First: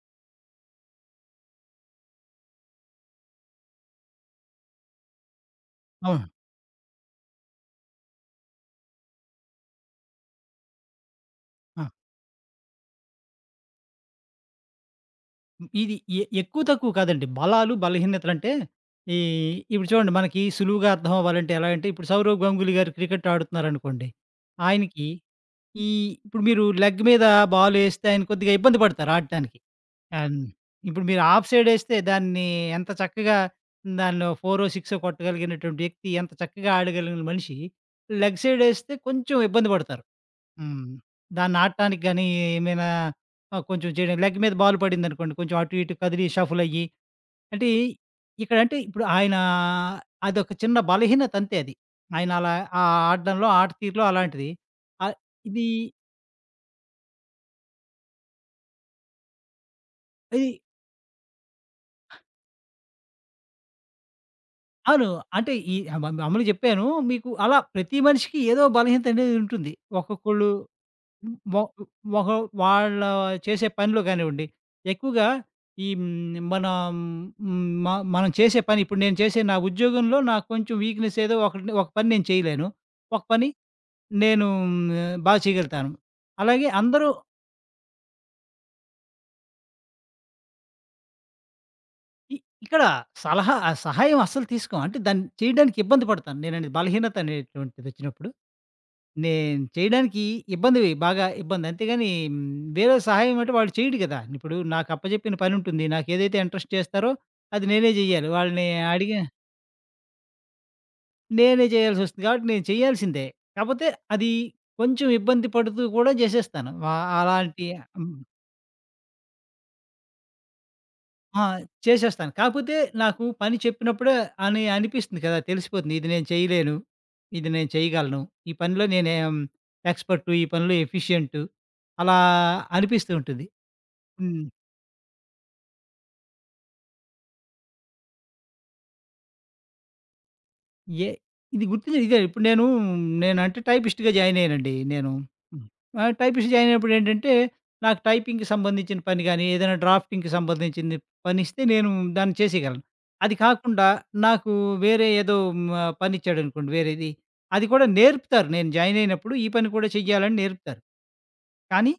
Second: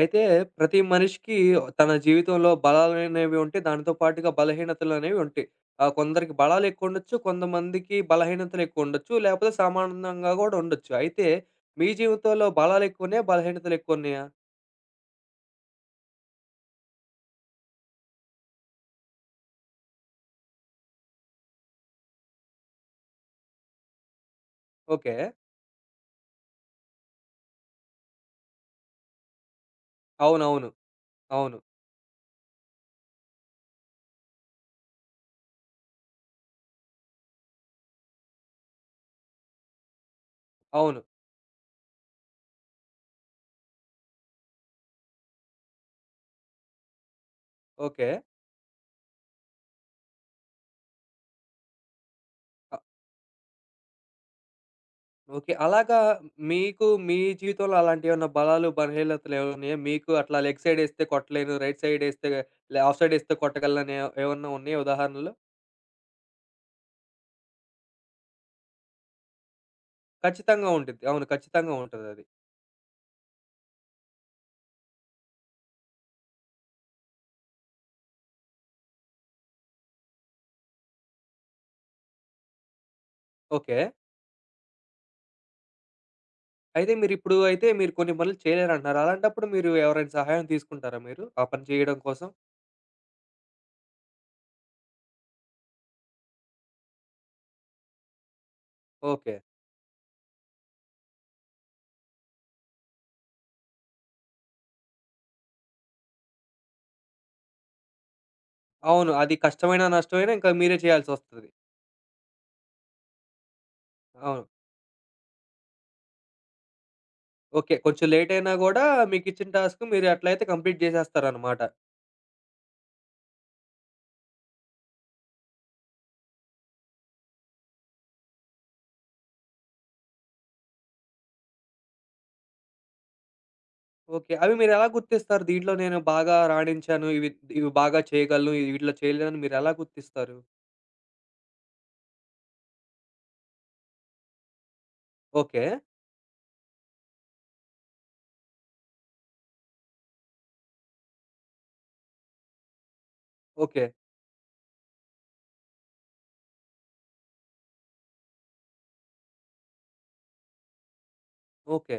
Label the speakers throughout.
Speaker 1: అయితే ప్రతి మనిషికి తన జీవితంలో బలాలనేవి ఉంటాయి. దానితో పాటుగా బలహీనతలనేవి ఉంటాయి.
Speaker 2: అవును.
Speaker 1: కొందరికి బలాలు ఎక్కువుండొచ్చు. కొంతమందికి బలహీనతలు ఎక్కువుండొచ్చు. లేకపోతే సమానంగా గూడా ఉండొచ్చు. అయితే
Speaker 2: ఆ!
Speaker 1: మీ జీవితంలో బలాలు ఎక్కువున్నాయా? బలహీనతలు ఎక్కువున్నాయా?
Speaker 2: ఇది ఎక్కువ తక్కువ కాదండి. బలాలు, బలహీనతలంటే ఈ ఇప్పుడు చూడండి, మనకి సులువుగా అర్థం అవ్వాలంటే ఎలా అంటే, ఇప్పుడు సౌరవ్ గంగూలీ గారు క్రికెట్ ఆడుతున్నారనుకోండి. ఆయనకి
Speaker 1: ఓకే.
Speaker 2: ఈ ఇప్పుడు మీరు లెగ్ మీద బాలేస్తే ఆయన కొద్దిగా ఇబ్బంది పడతారు ఆడటానికి. ఆన్
Speaker 1: అవునవును.
Speaker 2: ఇప్పుడు మీరు
Speaker 1: అవును.
Speaker 2: ఆఫ్
Speaker 1: అవును.
Speaker 2: సైడ్ ఎస్తే దాన్ని ఎంత చక్కగా దాన్నో ఫోరో, సిక్సో కొట్టగలిగినటువంటి వ్యక్తి, ఎంత చక్కగా ఆడగలిగిన మనిషి లెగ్ సైడ్ ఎస్తే కొంచెం ఇబ్బంది పడతారు. హ్మ్.
Speaker 1: అవును.
Speaker 2: దాన్ని ఆడటానికి గానీ ఏమైనా కొంచెం చేయడం, లెగ్ మీద బాల్ పడిందనుకోండి, కొంచెం అటు ఇటు కదిలి షఫుల్ అయ్యి, అంటే
Speaker 1: ఓకే.
Speaker 2: ఇక్కడంటే ఇప్పుడు ఆయన అదొక చిన్న బలహీనత అంతే అది. ఆయన అలా
Speaker 1: అ
Speaker 2: ఆ ఆడడంలో, ఆట తీరులో అలాంటిది. ఆహ్,
Speaker 1: ఓకే.
Speaker 2: ఇది
Speaker 1: అలాగా, మీకు మీ జీవితంలో అలాంటియేమన్నా బలాలు, బలహీనతలు ఏమన్నున్నాయా? మీకు అట్లా
Speaker 2: ఇది
Speaker 1: లెగ్ సైడ్ ఏస్తే కొట్టలేను. రైట్ సైడ్ ఏస్తే ఆఫ్ సైడ్ ఏస్తే కొట్టగలనని ఏమన్నా ఉన్నాయా
Speaker 2: అవును.
Speaker 1: ఉదాహరణలు?
Speaker 2: అంటే ఈ మ మామూలుగా చెప్పాను. మీకు అలా ప్రతి మనిషికి ఏదో బలహీనత అనేది ఉంటుంది. ఒక్కొక్కళ్ళు
Speaker 1: ఖచ్చితంగా ఉండిద్ది. అవును.
Speaker 2: హ్మ్. మొ
Speaker 1: ఖచ్చితంగా ఉంటదది.
Speaker 2: ఒక వాళ్ళ చేసే పనిలో కానివ్వండి, ఎక్కువగా ఈ హ్మ్, మన హ్మ్, మ మనం చేసే పని, ఇప్పుడు నేను చేసే నా ఉద్యోగంలో నాకు కొంచెం వీక్‌నెస్ ఏదో ఒకటి, ఒక పని నేను చేయలేను. ఒక పని
Speaker 1: ఓకే.
Speaker 2: నేను బాగా చేయగలుగుతాను. అలాగే
Speaker 1: అయితే
Speaker 2: అందరూ.
Speaker 1: మీరిప్పుడు అయితే మీరు కొన్ని పనులు చేయలేరంటున్నారు. అలాంటప్పుడు మీరు ఎవరైనా సహాయం తీసుకుంటారా మీరు? ఆ పని చేయడం కోసం?
Speaker 2: ఇ ఇక్కడ సలహా, ఆ సహాయం అస్సలు తీసుకోం. అంటే దాన్ని చేయడానికి ఇబ్బంది పడతాను, నేననేది బలహీనత అనేటువంటిదొచ్చినప్పుడు.
Speaker 1: ఓకే.
Speaker 2: నేను చేయడానికి ఇబ్బంది బాగా ఇబ్బంది. అంతేగాని వేరే సహాయం అంటే వాడు చేయడు కదా! ఇప్పుడు నాకు అప్పజెప్పిన పనుంటుంది. నాకేదైతే ఇంట్రెస్ట్ చేస్తారో అది నేనే జేయాలి. వాళ్ళని
Speaker 1: అవును.
Speaker 2: అడిగి
Speaker 1: అది కష్టమైనా, నష్టమైనా ఇంకా మీరే చేయాల్సొస్తది.
Speaker 2: నేనే చేయాల్సొస్తుంది కాబట్టి నేను చేయాల్సిందే. కాపోతే అది
Speaker 1: అవును.
Speaker 2: కొంచెం ఇబ్బంది పడుతూ కూడా జేసేస్తాను. ఆ! అలాంటి.
Speaker 1: ఓకే. కొంచెం
Speaker 2: హ్మ్.
Speaker 1: లేట్ అయినా గూడా మీకిచ్చిన టాస్క్ మీరు అట్లయితే కంప్లీట్
Speaker 2: ఆ!
Speaker 1: జేసేస్తారనమాట.
Speaker 2: చేసేస్తాను. కాపోతే నాకు పని చెప్పినప్పుడే అని అనిపిస్తుంది కదా! తెలిసిపోతుంది, ఇది నేను చేయలేను, ఇది నేను చేయగలను, ఈ పనిలో నేనే ఎక్స్‌పర్టు, ఈ పనిలో ఎఫిషియంటు అలా అనిపిస్తూ ఉంటుంది.
Speaker 1: ఓకే.
Speaker 2: హ్మ్.
Speaker 1: అవి మీరెలా గుర్తిస్తారు? దీంట్లో నేను బాగా రాణించాను. ఇవి ఇవి బాగా చేయగలను. ఇవి వీటిలో చేయలేనని మీరెలా గుర్తిస్తారు?
Speaker 2: ఏ ఇది గుర్తించే, ఇదే ఇప్పుడు నేను, టైపిస్ట్‌గా జాయిన్ అయ్యానండి నేను.
Speaker 1: ఓకే.
Speaker 2: హ్మ్. ఆహ్, టైపిస్ట్ జాయిన్ అయినప్పుడు ఏంటంటే, నాకు టైపింగ్‌కి సంబంధించిన పని గాని, ఏదైనా డ్రాఫ్టింగ్‌కి సంబంధించింది పనిస్తే నేను దాన్ని చేసేయగలను. అది
Speaker 1: ఓకే.
Speaker 2: కాకుండా నాకు వేరే ఏదో పనిచ్చాడనుకోండి వేరేది, అది కూడా నేర్పుతారు. నేను జాయిన్ అయినప్పుడు ఈ పని కూడా చెయ్యాలని నేర్పుతారు. కానీ
Speaker 1: ఓకే.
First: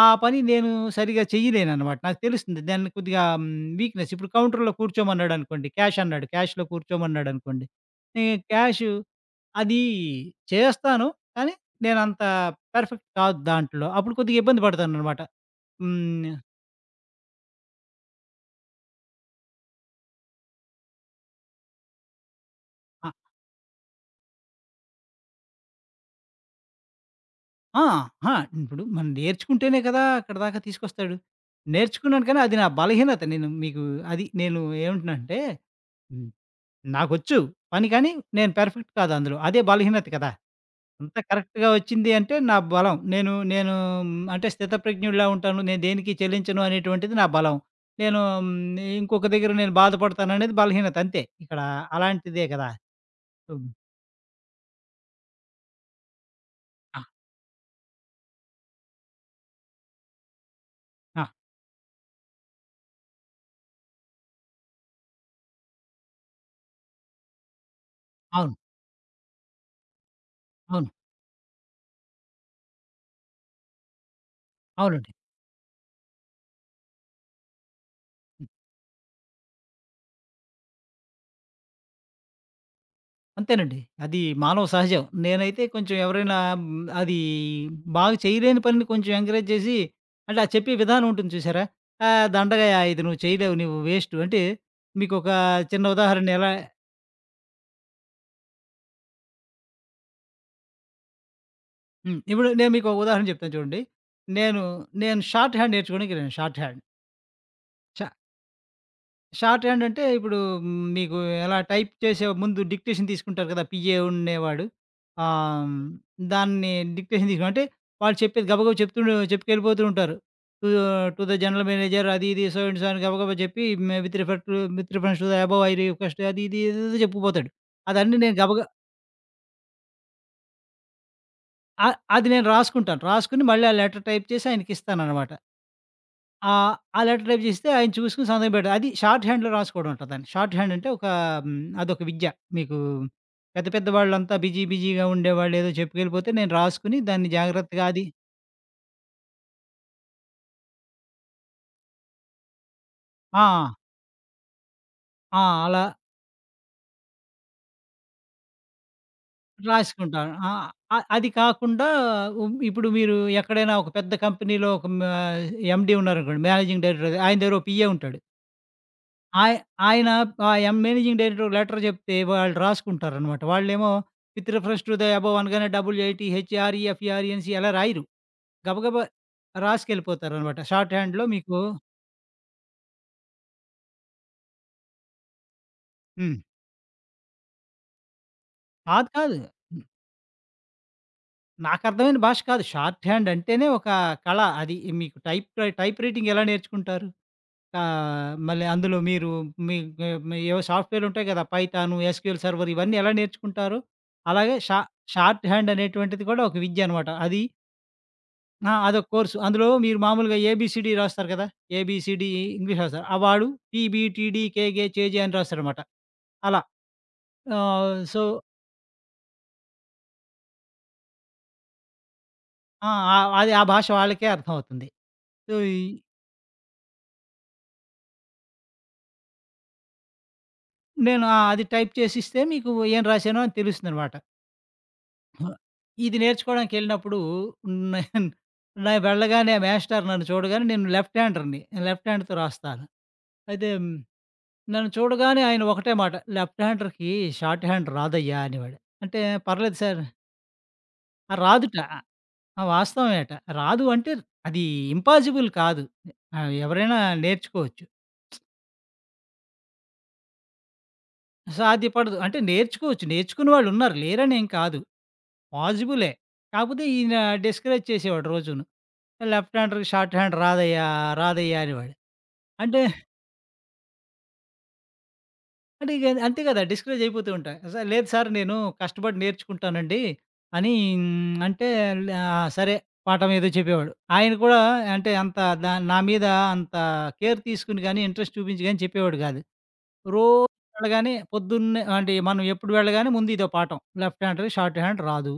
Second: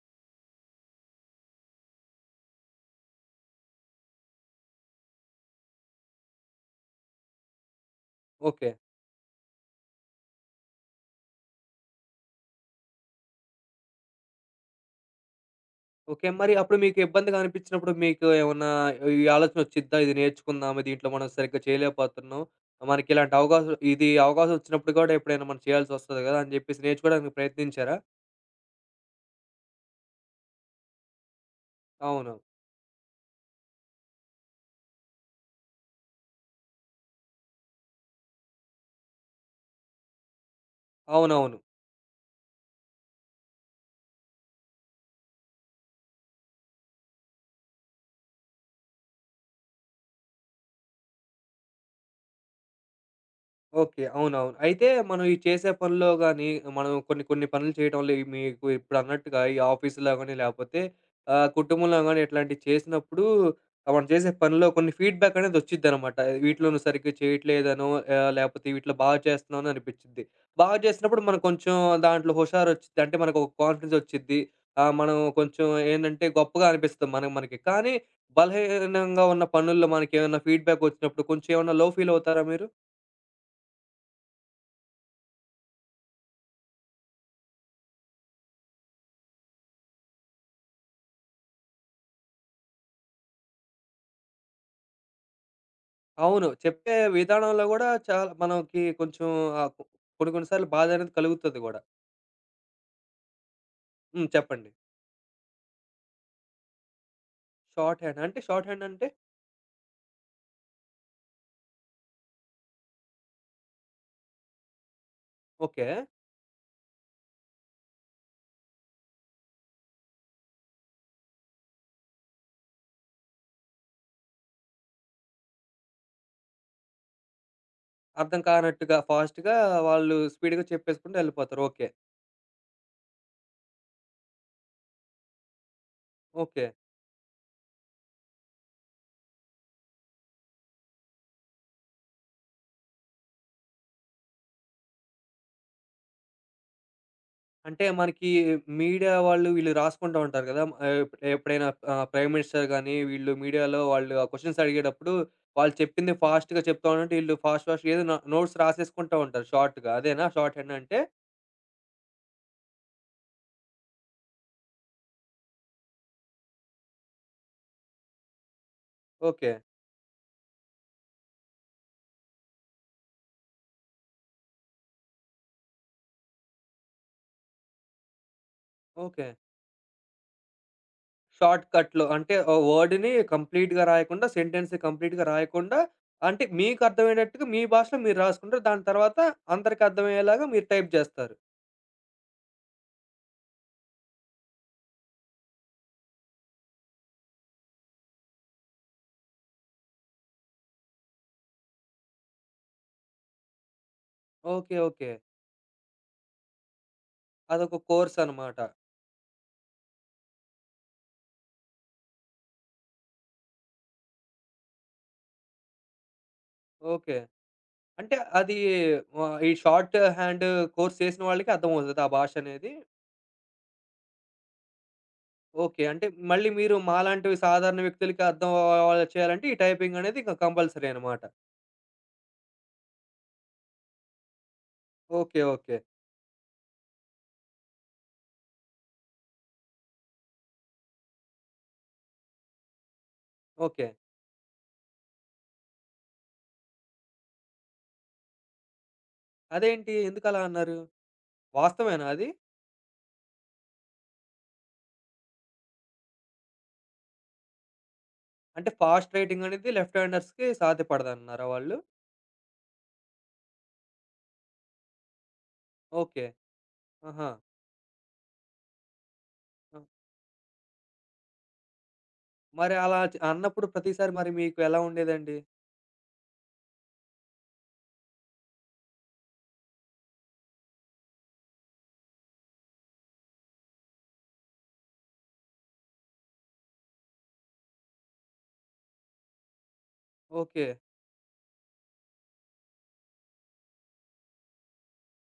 Speaker 2: ఆ పని నేను సరిగ్గా చెయ్యలేననమాట. నాకు తెలుస్తుంది, దాన్ని కొద్దిగా వీక్‌నెస్. ఇప్పుడు కౌంటర్‌లో కూర్చోమన్నాడనుకోండి, క్యాష్ అన్నాడు, క్యాష్‌లో కూర్చోమన్నాడనుకోండి, నేను
Speaker 1: ఓకే.
Speaker 2: క్యాషు అది చేస్తాను. కానీ నేనంత పర్ఫెక్ట్ కాదు దాంట్లో. అప్పుడు కొద్దిగా ఇబ్బంది పడతాననమాట.
Speaker 1: ఓకే.
Speaker 2: హ్మ్.
Speaker 1: మరి అప్పుడు మీకు ఇబ్బందిగా అనిపించినప్పుడు మీకు ఏమన్నా ఆలోచన వచ్చిద్దా? ఇది నేర్చుకుందాం. దీంట్లో మనం సరిగ్గా చేయలేకపోతున్నాం. మనకి
Speaker 2: అ
Speaker 1: ఇలాంటి అవకాశం ఇది అవకాశం వచ్చినప్పుడు కూడా ఎప్పుడైనా మనం చేయాల్సొస్తది గదా! అని జెప్పేసి నేర్చుకోవడానికి
Speaker 2: ఆ!
Speaker 1: ప్రయత్నించారా?
Speaker 2: ఆ! ఇప్పుడు మనం నేర్చుకుంటేనే కదా అక్కడి దాకా తీసుకొస్తాడు. నేర్చుకున్నాను,
Speaker 1: అవును.
Speaker 2: కానీ అది నా బలహీనత. నేను మీకు అది నేను ఏమంటున్నానంటే, హ్మ్, నాకొచ్చు పని కానీ నేను పర్ఫెక్ట్ కాదు అందులో. అదే బలహీనత కదా! అంతా
Speaker 1: అవునవును.
Speaker 2: కరెక్ట్‌గా వచ్చింది అంటే నా బలం. నేను నేను అంటే స్థితప్రజ్ఞుడిలా ఉంటాను. నేను దేనికి చెల్లించను అనేటువంటిది నా బలం. నేను ఇంకొక దగ్గర నేను బాధపడతాననేది బలహీనత అంతే. ఇక్కడ అలాంటిదే కదా! హ్మ్.
Speaker 1: ఓకే. అవునవును. అయితే మనం ఈ చేసే పనుల్లో గాని, మనం
Speaker 2: ఆ!
Speaker 1: కొన్ని కొన్ని పనులు చేయడం వల్ల, ఈ మీకు ఇప్పుడన్నట్టుగా ఈ ఆఫీస్‌లో గాని, లేపోతే
Speaker 2: ఆ!
Speaker 1: కుటుంబంలో గాని ఇట్లాంటివి చేసినప్పుడు, మనం చేసే పనిలో కొన్ని ఫీడ్‌బ్యాక్ అనేది ఒచ్చిద్దనమాట. వీటిలో నువ్వు సరిగ్గా చేయట్లేదనో,
Speaker 2: అవును.
Speaker 1: లేపోతే వీటిలో బాగా చేస్తున్నానో అనిపిచ్చిద్ది. బాగా
Speaker 2: అవును.
Speaker 1: చేసినప్పుడు మనం కొంచెం దాంట్లో హుషారొచ్చిద్ది. అంటే మనకొక కాన్ఫిడెన్స్ ఒచ్చిద్ది.
Speaker 2: అవునండి.
Speaker 1: మనం కొంచెం ఏందంటే గొప్పగా అనిపిస్తాం మనం మనకి. కానీ
Speaker 2: హ్మ్.
Speaker 1: బలహీనంగా ఉన్న పనుల్లో మనకేమన్నా ఫీడ్‌బ్యాక్ ఒచ్చినప్పుడు కొంచెం ఏమన్నా లో ఫీల్ అవుతారా మీరు?
Speaker 2: అంతేనండి. అది మానవ సహజం. నేనైతే కొంచెం ఎవరైనా అది బాగా చేయలేని పనిని కొంచెం ఎంకరేజ్ చేసి, అంటే ఆ చెప్పే విధానం ఉంటుంది చూసారా? "ఆ! దండగయ్యా, ఇది నువ్వు చేయలేవు, నువ్వు వేస్టు" అంటే మీకొక చిన్న ఉదాహరణ
Speaker 1: అవును.
Speaker 2: ఎలా.
Speaker 1: చెప్పే విధానంలో గూడా చాలా మనకి కొంచెం ఆహ్, కొ కొన్ని కొన్ని సార్లు బాధనేది కలుగుతది గూడా.
Speaker 2: హ్మ్. ఇప్పుడు నేను మీకు ఒక ఉదాహరణ చెప్తాను చూడండి.
Speaker 1: హ్మ్.
Speaker 2: నేను,
Speaker 1: చెప్పండి.
Speaker 2: నేను షార్ట్ హ్యాండ్ నేర్చుకోవడానికి ఎళ్ళాను, షార్ట్ హ్యాండ్.
Speaker 1: షార్ట్
Speaker 2: షా
Speaker 1: హ్యాండ్ అంటే షార్ట్ హ్యాండ్ అంటే
Speaker 2: షార్ట్ హ్యాండ్ అంటే ఇప్పుడు మీకు ఎలా, టైప్ చేసే ముందు డిక్టేషన్ తీసుకుంటారు కదా, పీఏ ఉండేవాడు. ఆహ్, హ్మ్,
Speaker 1: ఓకే.
Speaker 2: దాన్ని డిక్టేషన్ తీసుకుని, అంటే వాళ్ళు చెప్పేది గబగబా చెప్పుకెళ్ళిపోతూ ఉంటారు. To to the general manager అది ఇది సో అండ్ సో అని గబగబా చెప్పి, may with refer to with reference to the above I request అది ఇది ఏదేదో చెప్పుకుపోతాడు. అదన్నీ నేను
Speaker 1: అర్థం
Speaker 2: గబగ
Speaker 1: కానట్టుగా ఫాస్ట్‌గా వాళ్ళు స్పీడ్‌గా చెప్పేసుకుంటూ ఎళ్ళిపోతారు. ఓకే.
Speaker 2: ఆహ్, అది నేను రాసుకుంటాను. రాసుకొని మళ్ళీ ఆ లెటర్ టైప్ చేసి ఆయనకిస్తాననమాట. ఆ!
Speaker 1: ఓకే.
Speaker 2: ఆ లెటర్ టైప్ చేస్తే ఆయన చూసుకొని సంతకం పెట్టాలి. అది షార్ట్ హ్యాండ్‌లో రాసుకోవడం అంటారు దాన్ని. షార్ట్ హ్యాండ్ అంటే ఒక అదొక విద్య. మీకు, పెద్ద పెద్ద వాళ్ళంతా బిజీ బిజీగా ఉండేవాళ్ళు ఏదో చెప్పుకెళ్ళిపోతే, నేను రాసుకొని దాన్ని
Speaker 1: అంటే
Speaker 2: జాగ్రత్తగా అది.
Speaker 1: మనకి మీడియా వాళ్ళు వీళ్ళు రాసుకుంటా ఉంటారు గదా! ఆహ్, ఎప్పుడైనా ప్రైమ్ మినిస్టర్ గాని వీళ్ళు
Speaker 2: ఆ!
Speaker 1: మీడియాలో వాళ్ళు ఆ క్వెషన్స్ అడిగేటప్పుడు
Speaker 2: ఆ!
Speaker 1: వాళ్ళు
Speaker 2: అలా
Speaker 1: చెప్పింది ఫాస్ట్‌గా చెప్తా ఉంటే ఈళ్ళు ఫాస్ట్‌గా ఏదో నోట్స్ రాసేసుకుంటా ఉంటారు షార్ట్‌గా. అదేనా
Speaker 2: రాసుకుంటాను. ఆ!
Speaker 1: షార్ట్ హ్యాండ్ అంటే?
Speaker 2: అది కాకుండా ఇప్పుడు మీరు ఎక్కడైనా ఒక పెద్ద కంపెనీలో, ఒక మ ఎండీ ఉన్నారనుకోండి, మేనేజింగ్ డైరెక్టర్. ఆయన దగ్గర ఒక పీఏ ఉంటాడు.
Speaker 1: ఓకే.
Speaker 2: ఆయ ఆయన ఆ యం మేనేజింగ్ డైరెక్టర్ లెటర్ చెప్తే వాళ్ళు రాసుకుంటారనమాట. వాళ్ళేమో, with reference to the above అనగానే డబ్ల్యూఐటీ, హెచ్ఆర్‌ఈ, ఎఫ్ఈఆర్‌ఈఎన్‌సీ అలా రాయరు. గబగబా
Speaker 1: ఓకే.
Speaker 2: రాసుకెళ్ళిపోతారనమాట, షార్ట్ హ్యాండ్‌లో. మీకు.
Speaker 1: షార్ట్ కట్‌లో అంటే ఆ వర్డ్‌ని కంప్లీట్‌గా రాయకుండా, సెంటెన్స్ కంప్లీట్‌గా రాయకుండా,
Speaker 2: హ్మ్.
Speaker 1: అంటే మీకు అర్థమయ్యేటట్టుగా మీ భాషలో మీరు రాసుకుంటారు. దాని
Speaker 2: కాదు
Speaker 1: తర్వాత
Speaker 2: కాదు.
Speaker 1: అందరికి అర్థమయ్యేలాగా మీరు టైప్ జేస్తారు.
Speaker 2: నాకర్థమైన భాష కాదు. షార్ట్ హ్యాండ్ అంటేనే ఒక కళ అది. మీకు టైప్ రైటింగ్ ఎలా నేర్చుకుంటారు? ఆహ్, మళ్ళీ అందులో మీరు, మీ గ మీ ఏవో సాఫ్ట్‌వేర్‌లుంటాయి కదా! పైథాను, ఎస్‌క్యూఎల్ సర్వర్ ఇవన్నీ ఎలా నేర్చుకుంటారో అలాగే
Speaker 1: ఓకే. ఓకే.
Speaker 2: షార్ట్ హ్యాండ్ అనేటువంటిది కూడా ఒక విద్య అనమాట. అది.
Speaker 1: అదొక కోర్స్ అనమాట.
Speaker 2: ఆ! అదొక కోర్సు. అందులో మీరు మామూలుగా ఏబీసీడీ రాస్తారు కదా! ఏబీసీడీ ఇంగ్లీష్ రాస్తారు. ఆ! వాడు పీబీటీడీ కేగే చేజే అని రాస్తాడనమాట. అలా.
Speaker 1: ఓకే.
Speaker 2: ఆహ్,
Speaker 1: అంటే
Speaker 2: సో.
Speaker 1: అది ఈ షార్ట్ హ్యాండ్ కోర్స్ చేసిన వాళ్ళకి అర్థమవుతదా ఆ భాష అనేది?
Speaker 2: ఆ! ఆహ్, అది ఆ భాష వాళ్ళకే అర్థమవుతుంది. So,
Speaker 1: okay. అంటే మళ్ళీ మీరు మాలాంటివి సాధారణ వ్యక్తులకి అర్థం చేయాలంటే ఈ టైపింగ్ అనేది ఇంక కంపల్సరీ అనమాట.
Speaker 2: నేను ఆహ్, అది టైప్ చేసిస్తే మీకు ఏం రాశానో అని తెలుస్తుందనమాట.
Speaker 1: ఓకే. ఓకే.
Speaker 2: ఇది నేర్చుకోవడానికెళ్ళినప్పుడు, నేను నేను వెళ్ళగానే మేస్టారు నన్ను చూడగానే, నేను లెఫ్ట్ హ్యాండర్‌ని, లెఫ్ట్ హ్యాండ్‌తో రాస్తాను. అయితే
Speaker 1: ఓకే.
Speaker 2: నన్ను చూడగానే ఆయన ఒకటే మాట, "లెఫ్ట్ హ్యాండర్‌కి షార్ట్ హ్యాండ్ రాదయ్యా" అనేవాడు. అంటే, "పర్లేదు
Speaker 1: అదేంటి
Speaker 2: సార్."
Speaker 1: ఎందుకలా అన్నారు?
Speaker 2: ఆ! రాదుట.
Speaker 1: వాస్తవేనా అది?
Speaker 2: ఆ! వాస్తవమేట. రాదు అంటే అది ఇంపాసిబుల్ కాదు, ఆహ్, ఎవరైనా నేర్చుకోవచ్చు.
Speaker 1: అంటే ఫాస్ట్ రైటింగ్ అనేది లెఫ్ట్ హ్యాండర్స్‌కి సాధ్యపడదన్నారా వాళ్ళు?
Speaker 2: సాధ్యపడదు, అంటే నేర్చుకోవచ్చు, నేర్చుకున్న వాళ్ళున్నారు, లేరనేం కాదు, పాజిబులే.
Speaker 1: ఓకే.
Speaker 2: కాకపోతే ఈయన
Speaker 1: ఆహా!
Speaker 2: డిస్కరేజ్ చేసేవాడు రోజును, "లెఫ్ట్
Speaker 1: ఆ!
Speaker 2: హ్యాండర్‌కి షార్ట్ హ్యాండ్ రాదయ్యా, రాదయ్యా" అనేవాడు.
Speaker 1: మరి
Speaker 2: అంటే
Speaker 1: అలా అన్నప్పుడు ప్రతిసారి మరి మీకు ఎలా ఉండేదండి?
Speaker 2: అంటే ఇగ అంతే గదా, డిస్కరేజ్ అయిపోతూ ఉంటా. సార్, లేదు సార్ నేను కష్టపడి నేర్చుకుంటానండి అని హ్మ్, అంటే ల సరే పాఠం ఏదో చెప్పేవాడు. ఆయన కూడా అంటే అంత దా నా మీద అంత కేర్ తీసుకొని గాని, ఇంట్రెస్ట్ చూపించి గాని చెప్పేవాడు గాదు. రోజు
Speaker 1: ఓకే.
Speaker 2: వెళ్ళగానే పొద్దున్నే, అంటే మనం ఎప్పుడు వెళ్ళగానే ముందు ఇదో పాఠం, లెఫ్ట్ హ్యాండ్ షార్ట్ హ్యాండ్ రాదు.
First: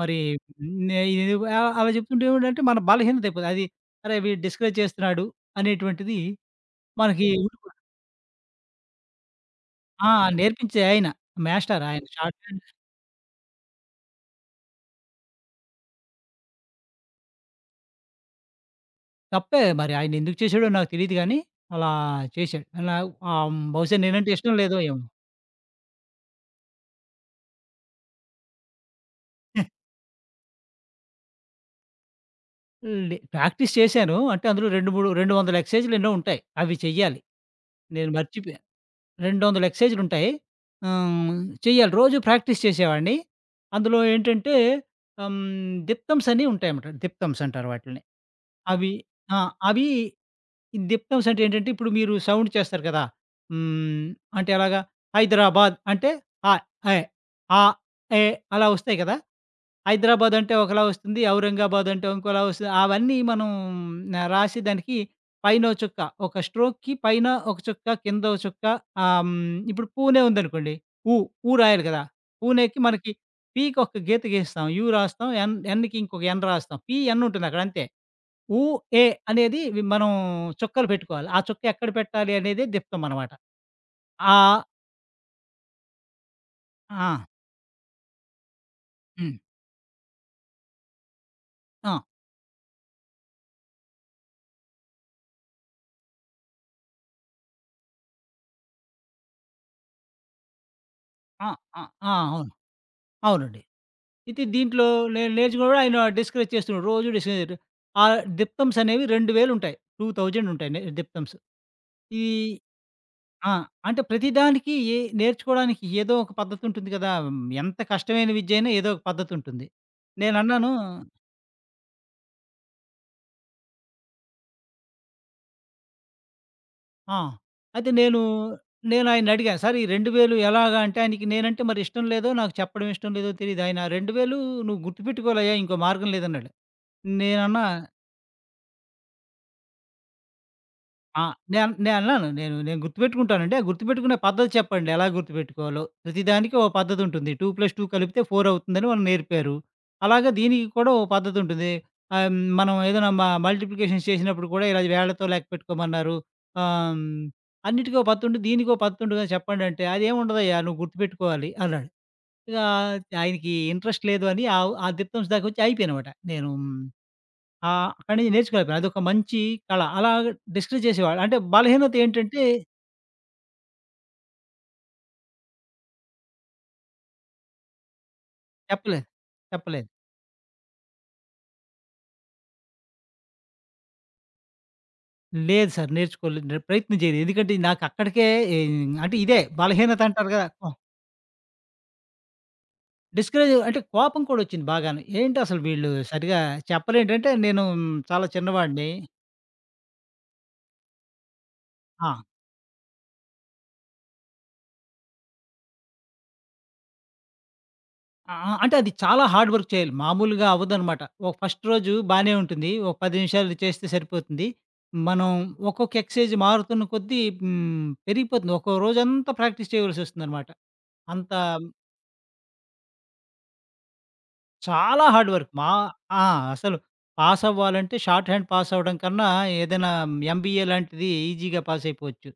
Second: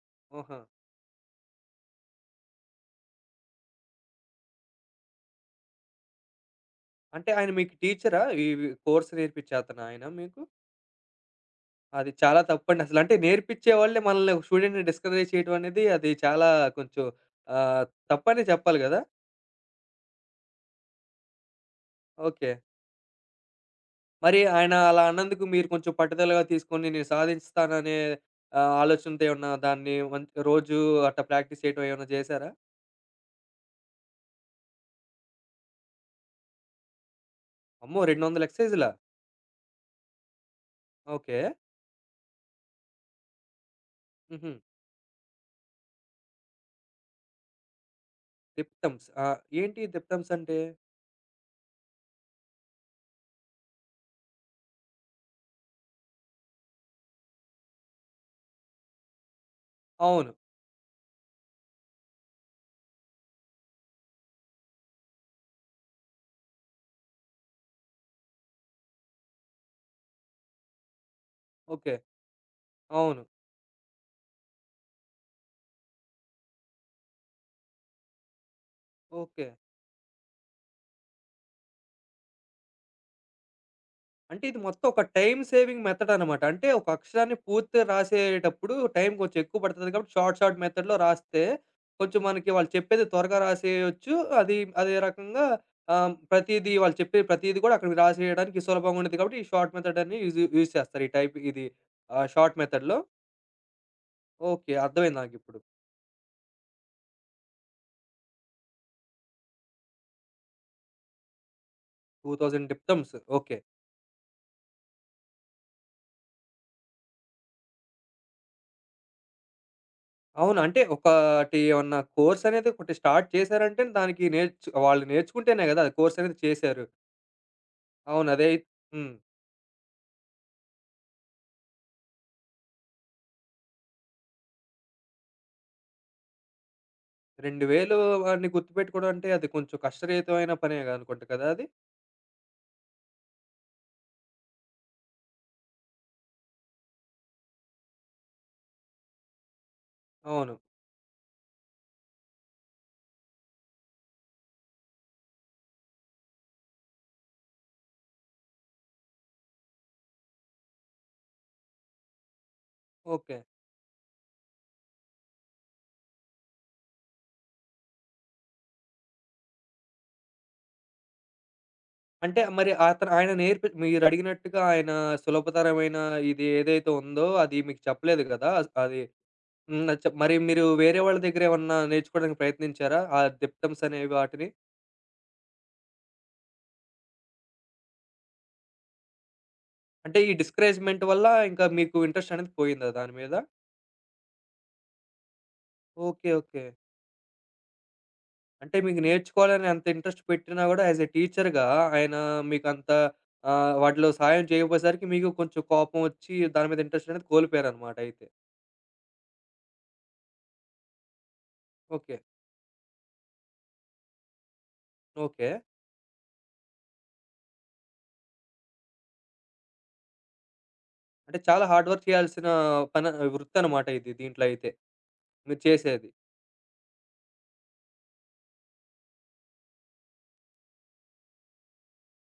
Speaker 2: మరి
Speaker 1: ఆహా!
Speaker 2: నే ఇది ఆహ్, అలా చెప్తుంటే ఏమిటంటే మన బలహీనత అయిపోతది. అది, అరే వీడు డిస్కరేజ్ చేస్తున్నాడు అనేటువంటిది మనకి
Speaker 1: అంటే ఆయన
Speaker 2: ఉండిపోతుంది.
Speaker 1: మీకు టీచరా? ఇవి కోర్స్ నేర్పిచ్చే అతనా ఆయన
Speaker 2: ఆ!
Speaker 1: మీకు?
Speaker 2: నేర్పించే ఆయన, మాస్టర్ ఆయన,
Speaker 1: అది
Speaker 2: షార్ట్
Speaker 1: చాలా
Speaker 2: హ్యాండ్.
Speaker 1: తప్పండి అసలు. అంటే నేర్పిచ్చే వాళ్ళే మనల్ని ఒక స్టూడెంట్‌ని డిస్కరేజ్ చేయడం అనేది అది చాలా కొంచెం ఆహ్, తప్పనే చెప్పాలి గదా!
Speaker 2: తప్పే మరి. ఆయనెందుకు చేశాడో నాకు తెలీదు గానీ, అలా
Speaker 1: ఓకే.
Speaker 2: చేశాడు. అలా, ఆహ్, బహుశా నేనంటే
Speaker 1: మరి
Speaker 2: ఇష్టం
Speaker 1: ఆయన
Speaker 2: లేదో
Speaker 1: అలా
Speaker 2: ఏమో.
Speaker 1: అన్నందుకు మీరు కొంచెం పట్టుదలగా తీసుకొని నేను సాధిస్తాననే ఆలోచనతో ఏమన్నా దాన్ని మంచి రోజు అట్టా ప్రాక్టీస్ చేయడం ఏమన్నా చేశారా?
Speaker 2: ప్రాక్టీస్ చేశాను. అంటే అందులో 2, 3 200 ఎక్సర్‌సైజులు, ఎన్నో ఉంటాయి, అవి చెయ్యాలి.
Speaker 1: అమ్మో!
Speaker 2: నేను
Speaker 1: 200
Speaker 2: మర్చిపోయా,
Speaker 1: ఎక్సైజ్‌లా?
Speaker 2: 200 ఎక్సర్‌సైజులుంటాయి. ఆహ్,
Speaker 1: ఓకే.
Speaker 2: చెయ్యాలి, రోజు ప్రాక్టీస్ చేసేవాడిని. అందులో
Speaker 1: హుహు.
Speaker 2: ఏంటంటే, హ్మ్, దిప్తమ్స్ అని ఉంటాయన్నమాట, దిప్తమ్స్ అంటారు వాటిలిని. అవి.
Speaker 1: దిప్తమ్స్. ఆ!
Speaker 2: ఆ!
Speaker 1: ఏంటి
Speaker 2: అవి
Speaker 1: దిప్తమ్స్ అంటే?
Speaker 2: దిప్తమ్స్ అంటే ఏంటంటే, ఇప్పుడు మీరు సౌండ్ చేస్తారు కదా! హ్మ్. అంటే ఎలాగా? 'హైదరాబాద్' అంటే అ, ఎ, ఆ, ఏ అలా వస్తాయి కదా!
Speaker 1: అవును.
Speaker 2: 'హైదరాబాద్' అంటే ఒకలా వస్తుంది, 'ఔరంగాబాద్' అంటే ఇంకోలా వస్తుంది. అవన్నీ మనం రాసి, దానికి పైనో చుక్క, ఒక స్ట్రోక్‌కి పైన ఒక చుక్క, కింద ఒక చుక్క. ఇప్పుడు 'పూణె' ఉందనుకోండి, 'ఉ, ఉ' రాయాలి
Speaker 1: ఓకే.
Speaker 2: కదా! 'పూణె'కి మనకి
Speaker 1: అవును.
Speaker 2: 'పి'కి ఒక గీత గీస్తాం, 'యు' రాస్తాం, 'ఎన్'కి ఇంకొక 'ఎన్' రాస్తాం, 'పి, ఎన్' ఉంటుంది అక్కడ అంతే. ఊ, ఏ
Speaker 1: ఓకే.
Speaker 2: అనేది మనం చుక్కలు పెట్టుకోవాలి. ఆ చుక్క ఎక్కడ పెట్టాలి అనేది దిప్తం అనమాట. ఆ!
Speaker 1: అంటే ఇది మొత్తం ఒక టైమ్ సేవింగ్ మెథడ్ అనమాట. అంటే ఒక
Speaker 2: ఆ!
Speaker 1: అక్షరాన్ని పూర్తిగా రాసేటప్పుడు టైం
Speaker 2: హ్మ్.
Speaker 1: కొంచెం ఎక్కువ పడతది కాబట్టి షార్ట్ షార్ట్ మెథడ్‌లో రాస్తే
Speaker 2: ఆ!
Speaker 1: కొంచెం మనకి వాళ్ళు చెప్పేది త్వరగా రాసేయొచ్చు. అది అదే రకంగా ప్రతీదీ వాళ్ళు చెప్పే ప్రతీది కూడా అక్కడికి రాసేయడానికి సులభంగా ఉండిద్ది కాబట్టి ఈ షార్ట్ మెథడ్ అని యూజ్ యూజ్ చేస్తారు. ఈ టైప్
Speaker 2: ఆ!
Speaker 1: ఇది
Speaker 2: ఆ! ఆ! అవును.
Speaker 1: షార్ట్ మెథడ్‌లో.
Speaker 2: అవునండి. అయితే
Speaker 1: ఓకే.
Speaker 2: దీంట్లో
Speaker 1: అర్థమైంది
Speaker 2: నేను
Speaker 1: నాకిప్పుడు.
Speaker 2: నేర్చుకున్నప్పుడు ఆయన డిస్కరేజ్ చేస్తున్నాడు, రోజు డిస్కరేజ్ చేయడం. ఆ దిప్తమ్స్ అనేవి 2000 ఉంటాయి, 2000 ఉంటాయి నే దిప్తమ్స్. ఈ
Speaker 1: 2000 దిప్తమ్స్.
Speaker 2: ఆ!
Speaker 1: ఓకే.
Speaker 2: అంటే ప్రతిదానికి నేర్చుకోవడానికి ఏదో ఒక పద్ధతి ఉంటుంది కదా! ఎంత కష్టమైన విద్య అయినా ఏదో ఒక పద్ధతి ఉంటుంది.
Speaker 1: అవును.
Speaker 2: నేనన్నాను.
Speaker 1: అంటే ఒకటి ఏమన్నా కోర్స్ అనేది ఒకటి స్టార్ట్ చేశారంటే దానికి వాళ్ళు నేర్చుకుంటేనే గదా! అది కోర్స్ అనేది చేశారు.
Speaker 2: ఆ! అయితే
Speaker 1: అవును. అదే హ్మ్.
Speaker 2: నేనాయనడిగాను, "సార్, ఈ 2000 ఎలాగా?" అంటే ఆయనకి నేనంటే మరి ఇష్టం లేదో, నాకు చెప్పడం ఇష్టం లేదో తెలీదు. ఆయన, "2000 నువ్వు గుర్తుపెట్టుకోవాలయ్యా, ఇంకో మార్గం లేదన్నాడు." నేనన్నా.
Speaker 1: 2000 వాడిని గుర్తుపెట్టుకోవడం అంటే అది కొంచెం కష్టరహితమైన పనే అనుకుంట
Speaker 2: ఆ!
Speaker 1: కదా అది?
Speaker 2: నేనన్నాను, నేను నేను గుర్తుపెట్టుకుంటానండి, ఆ గుర్తుపెట్టుకునే పద్ధతి చెప్పండి, ఎలా గుర్తుపెట్టుకోవాలో? ప్రతిదానికి ఓ పద్ధతుంటుంది. 2+2 కలిపితే 4 అవుతుందని వాళ్ళు నేర్పారు, అలాగే
Speaker 1: అవును.
Speaker 2: దీనికి కూడా ఓ పద్ధతుంటుంది. మనం ఏదైనా మల్టిప్లికేషన్స్ చేసినప్పుడు కూడా ఇలా వేళ్ళతో లెక్క పెట్టుకోమన్నారు. ఆహ్, హ్మ్, అన్నిటికో పద్ధతుంటుంది, దీనికో పద్ధతుంటుందని చెప్పండంటే, "అదేముండదయ్యా, నువ్వు గుర్తుపెట్టుకోవాలి" అన్నాడు. ఇక
Speaker 1: ఓకే.
Speaker 2: ఆయనకి ఇంట్రెస్ట్ లేదు అని, ఆ ఆ దిప్తాంష్ దాకొచ్చి ఆగిపోయానమాట నేను. ఆ! అక్కడి నుంచి నేర్చుకోలేకపోయాను. అదొక మంచి కళ. అలా డిస్కస్ చేసేవాళ్ళు. అంటే బలహీనత
Speaker 1: అంటే
Speaker 2: ఏంటంటే.
Speaker 1: మరి అతను ఆయన నేర్పి మీరు అడిగినట్టుగా ఆయన సులభతరమైన ఇది ఏదైతే ఉందో అది మీకు చెప్పలేదు గదా! అది
Speaker 2: చెప్పలేదు.
Speaker 1: హ్మ్.
Speaker 2: చెప్పలేదు.
Speaker 1: అది చెప్ మరి మీరు వేరే వాళ్ళ దగ్గర ఏమన్నా నేర్చుకోవడానికి ప్రయత్నించారా? ఆ దిప్తమ్స్ అనేవి వాటిని?
Speaker 2: లేదు సార్, నేర్చుకోలేదు, నేను ప్రయత్నం చేయలేదు. ఎందుకంటే నాకు అక్కడికే అంటే ఇదే బలహీనత
Speaker 1: అంటే
Speaker 2: అంటారు
Speaker 1: ఈ
Speaker 2: కదా!
Speaker 1: డిస్కరేజ్‌మెంట్ వల్ల ఇంకా మీకు ఇంట్రెస్ట్ అనేది పోయిందా దాని మీద?
Speaker 2: డిస్కరేజ్ అంటే కోపం కూడా వచ్చింది బాగాను. ఏంటసలు వీళ్ళు
Speaker 1: ఓకే.
Speaker 2: సరిగ్గా
Speaker 1: ఓకే.
Speaker 2: చెప్పరేంటంటే, నేను చాలా
Speaker 1: అంటే
Speaker 2: చిన్నవాడిని.
Speaker 1: మీకు నేర్చుకోవాలని అంత ఇంట్రెస్ట్ పెట్టినా గూడా యాస్ ఎ టీచర్‌గా
Speaker 2: ఆ!
Speaker 1: ఆయన మీకంత వాటిలో సహాయం చేయకపోయేసరికి మీకు కొంచెం కోపం వచ్చి దాని మీద ఇంట్రెస్ట్ అనేది కోల్పోయారనమాట అయితే.
Speaker 2: ఆ! అంటే అది చాలా హార్డ్ వర్క్ చేయాలి, మామూలుగా అవ్వదనమాట. ఒక ఫస్ట్ రోజు
Speaker 1: ఓకే.
Speaker 2: బానే ఉంటుంది, ఒక 10 నిమిషాలు చేస్తే సరిపోతుంది. మనం
Speaker 1: ఓకే.
Speaker 2: ఒక్కొక్క ఎక్సర్‌సైజ్ మారుతున్న కొద్దీ పెరిగిపోతుంది, ఒక్కో రోజంతా ప్రాక్టీస్ చేయవలసొస్తుందనమాట. అంత.
Speaker 1: అంటే చాలా హార్డ్ వర్క్ చేయాల్సిన పని వృత్తనమాట ఇది దీంట్లో అయితే
Speaker 2: చాలా హార్డ్ వర్క్.
Speaker 1: మీరు చేసేది.
Speaker 2: ఆ! అసలు పాసవ్వాలంటే, షార్ట్ హ్యాండ్ పాసవ్వడం కన్నా ఏదైనా ఎంబీఏ లాంటిది ఈజీగా పాసయిపోవచ్చు.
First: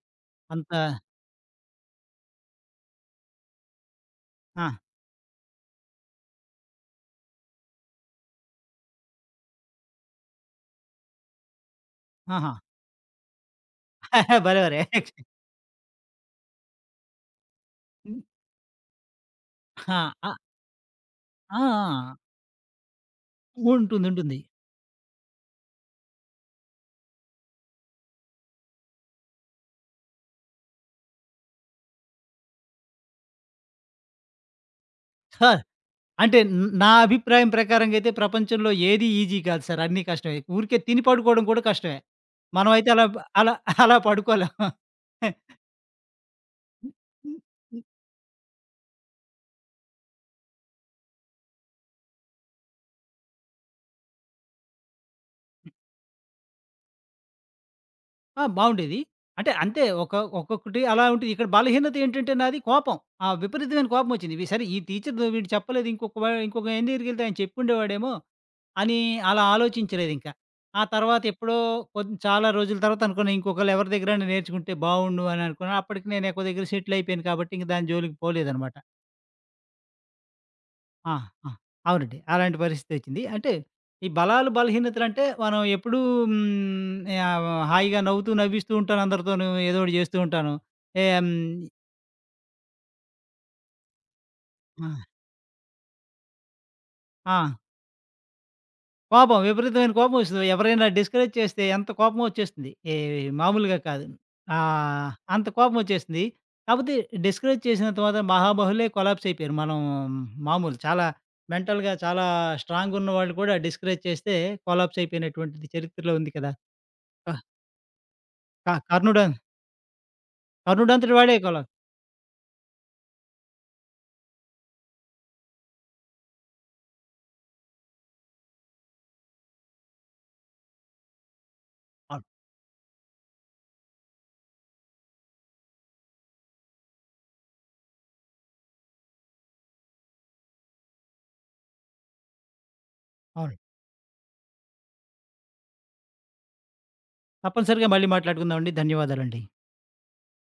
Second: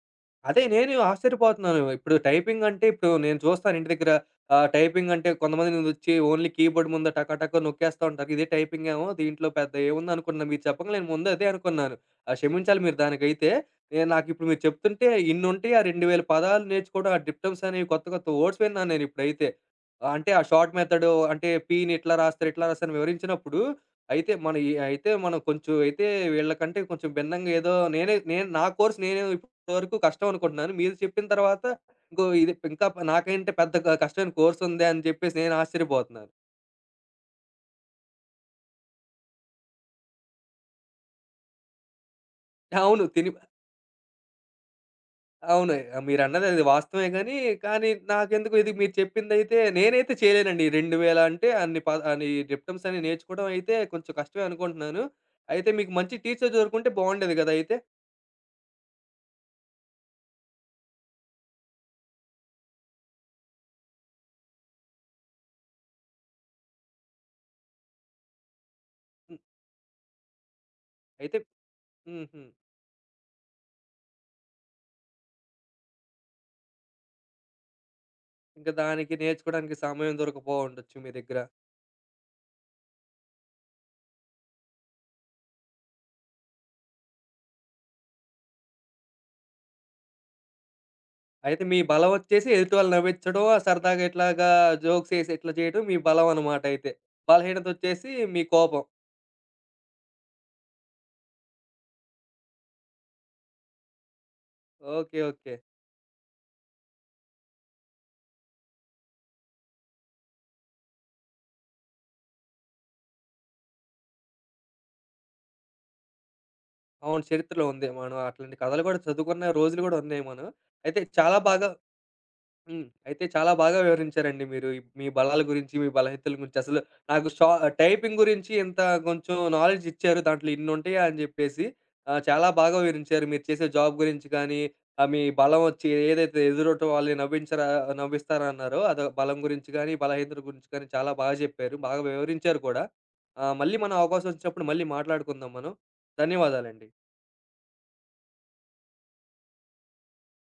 Speaker 1: అదే
Speaker 2: అంత.
Speaker 1: నేను ఆశ్చర్యపోతున్నాను. ఇప్పుడు టైపింగ్ అంటే ఇప్పుడు నేను చూస్తాను ఇంటి దగ్గర
Speaker 2: ఆ!
Speaker 1: టైపింగ్ అంటే కొంతమందినొచ్చి ఓన్లీ కీబోర్డ్ ముందు టక టక నొక్కేస్తా ఉంటారు. ఇదే టైపింగ్ ఏమో దీంట్లో పెద్ద ఏముందనుకున్నా. మీరు చెప్పంగానే నేను ముందు అదే అనుకున్నాను.
Speaker 2: ఆహా!
Speaker 1: క్షమించాలి మీరు దానికైతే. నాకిప్పుడు
Speaker 2: భలే!
Speaker 1: మీరు
Speaker 2: భలే!
Speaker 1: చెప్తుంటే ఇన్నుంటాయి. ఆ 2000 పదాలు నేర్చుకోవడం, ఆ డిప్టమ్స్ అనేవి కొత్త
Speaker 2: హ్మ్.
Speaker 1: కొత్త వర్డ్స్ విన్నాను నేనిప్పుడైతే.
Speaker 2: ఆ!
Speaker 1: అంటే
Speaker 2: ఆ!
Speaker 1: ఆ షార్ట్ మెథడు అంటే పీని ఇట్లా
Speaker 2: ఆ!
Speaker 1: రాస్తారు, ఇట్లా రాస్తారు అని వివరించినప్పుడు
Speaker 2: ఉంటుంది,
Speaker 1: అయితే
Speaker 2: ఉంటుంది.
Speaker 1: మన ఈ అయితే మనం కొంచెం అయితే వీళ్ళకంటే కొంచెం భిన్నంగా ఏదో నేను నా కోర్స్ నేను వరకు కష్టం అనుకుంటున్నాను. మీరు చెప్పిన తర్వాత ఇంకో ఇది ఇంకా నాకంటే పెద్ద కష్టమైన కోర్స్ ఉందే అని చెప్పేసి
Speaker 2: హా!
Speaker 1: నేను ఆశ్చర్యపోతున్నాను.
Speaker 2: అంటే నా అభిప్రాయం ప్రకారంగా అయితే, ప్రపంచంలో ఏది ఈజీ కాదు సార్, అన్నీ కష్టమే. ఊరికే తిని పడుకోవడం కూడా కష్టమే. మనమైతే
Speaker 1: అవును.
Speaker 2: అలా
Speaker 1: తిని
Speaker 2: అలా అలా పడుకోలేం.
Speaker 1: అవును. మీరన్నది అది వాస్తవమే గానీ, కానీ నాకెందుకో ఇది మీరు చెప్పిందైతే నేనైతే చేయలేనండి. 2000 అంటే అన్ని డిప్టమ్స్ అన్ని నేర్చుకోవడం అయితే కొంచెం కష్టమే అనుకుంటున్నాను. అయితే మీకు మంచి టీచర్ దొరుకుంటే బావుండేది గదా! అయితే.
Speaker 2: ఆ! బావుండేది. అంటే అంతే ఒక ఒక్కొక్కటి అలా ఉంటది. ఇక్కడ బలహీనత ఏంటంటే, నాది కోపం. ఆ విపరీతమైన కోపమొచ్చింది. సరే, ఈ టీచరు వీడు చెప్పలేదు, ఇంకొక ఆయన దగ్గరికెళ్తే ఆయన చెప్పుండేవాడేమో అని
Speaker 1: హ్మ్.
Speaker 2: అలా ఆలోచించలేదింక. ఆ తర్వాత
Speaker 1: అయితే
Speaker 2: ఎప్పుడో
Speaker 1: హుహు.
Speaker 2: చాలా రోజుల తర్వాత అనుకున్నా, ఇంకొకళ్ళు ఎవరి దగ్గరైనా నేర్చుకుంటే బావుండు అని అనుకున్నా. అప్పటికి నేను ఎక్కో దగ్గర సెటిల్ అయిపోయాను కాబట్టి ఇంక దాని జోలికి
Speaker 1: ఇంక
Speaker 2: పోలేదనమాట.
Speaker 1: దానికి నేర్చుకోవడానికి సమయం దొరకపోవుండొచ్చు మీ
Speaker 2: ఆ!
Speaker 1: దగ్గర.
Speaker 2: ఆ! అవునండి, అలాంటి పరిస్థితొచ్చింది. అంటే, ఈ బలాలు, బలహీనతలంటే మనం ఎప్పుడూ హ్మ్, యావ్ హాయిగా నవ్వుతూ, నవ్విస్తూ ఉంటాను అందరితోనూ, ఏదో ఒకటి జేస్తూ ఉంటాను. ఏం.
Speaker 1: అయితే మీ బలమొచ్చేసి ఎదుటి వాళ్ళని నవ్విచ్చడం, సరదాగా ఇట్లాగా
Speaker 2: ఆ!
Speaker 1: జోక్స్ ఏసి ఇట్లా చేయడం మీ బలం అనమాట అయితే.
Speaker 2: ఆ!
Speaker 1: బలహీనతొచ్చేసి మీ కోపం.
Speaker 2: కోపం, విపరీతమైన కోపమొస్తది. ఎవరైనా డిస్కరేజ్ చేస్తే ఎంత కోపమో వచ్చేస్తుంది. మామూలుగా కాదు, ఆహ్,
Speaker 1: ఓకే.
Speaker 2: అంత
Speaker 1: ఓకే.
Speaker 2: కోపమొచ్చేస్తుంది. కాపోతే డిస్కరేజ్ చేసినంత మాత్రాన మహాబాహులే కొలాప్స్ అయిపోయారు. మనం మామూలు చాలా మెంటల్‌గా చాలా స్ట్రాంగున్న వాళ్ళు కూడా డిస్కరేజ్ చేస్తే కొలాప్స్ అయిపోయినటువంటిది చరిత్రలో ఉంది కదా!
Speaker 1: అవును. చరిత్రలో ఉంది. మనం అట్లాంటి కథలు కూడా
Speaker 2: కర్ణుడు,
Speaker 1: చదువుకున్న రోజులు గూడా ఉన్నాయి మనం. అయితే
Speaker 2: కర్ణుడంతటి
Speaker 1: చాలా
Speaker 2: వాడే కదా!
Speaker 1: బాగా హ్మ్. అయితే చాలా బాగా వివరించారండి మీరు. ఈ- మీ బలాల గురించి, మీ బలహీనతల గురించి అసలు నాకు షా టైపింగ్ గురించి ఇంత కొంచెం నాలెడ్జ్ ఇచ్చారు. దాంట్లో ఇన్నుంటాయా అని జెప్పేసి
Speaker 2: అవును.
Speaker 1: చాలా బాగా వివరించారు. మీరు చేసే జాబ్ గురించి కానీ, మీ బలం వచ్చి ఏదైతే ఎదురొటి వాళ్ళని నవ్వించరా నవ్విస్తారన్నారో అది బలం గురించి గానీ, బలహీనతల గురించి కానీ చాలా బాగా జెప్పారు. బాగా వివరించారు కూడా.
Speaker 2: అవును.
Speaker 1: మళ్ళీ మనం అవకాశం వచ్చినప్పుడు మళ్ళీ మాట్లాడుకుందాం మనం. ధన్యవాదాలండి.
Speaker 2: తప్పనిసరిగా మళ్ళీ మాట్లాడుకుందామండి. ధన్యవాదాలండి.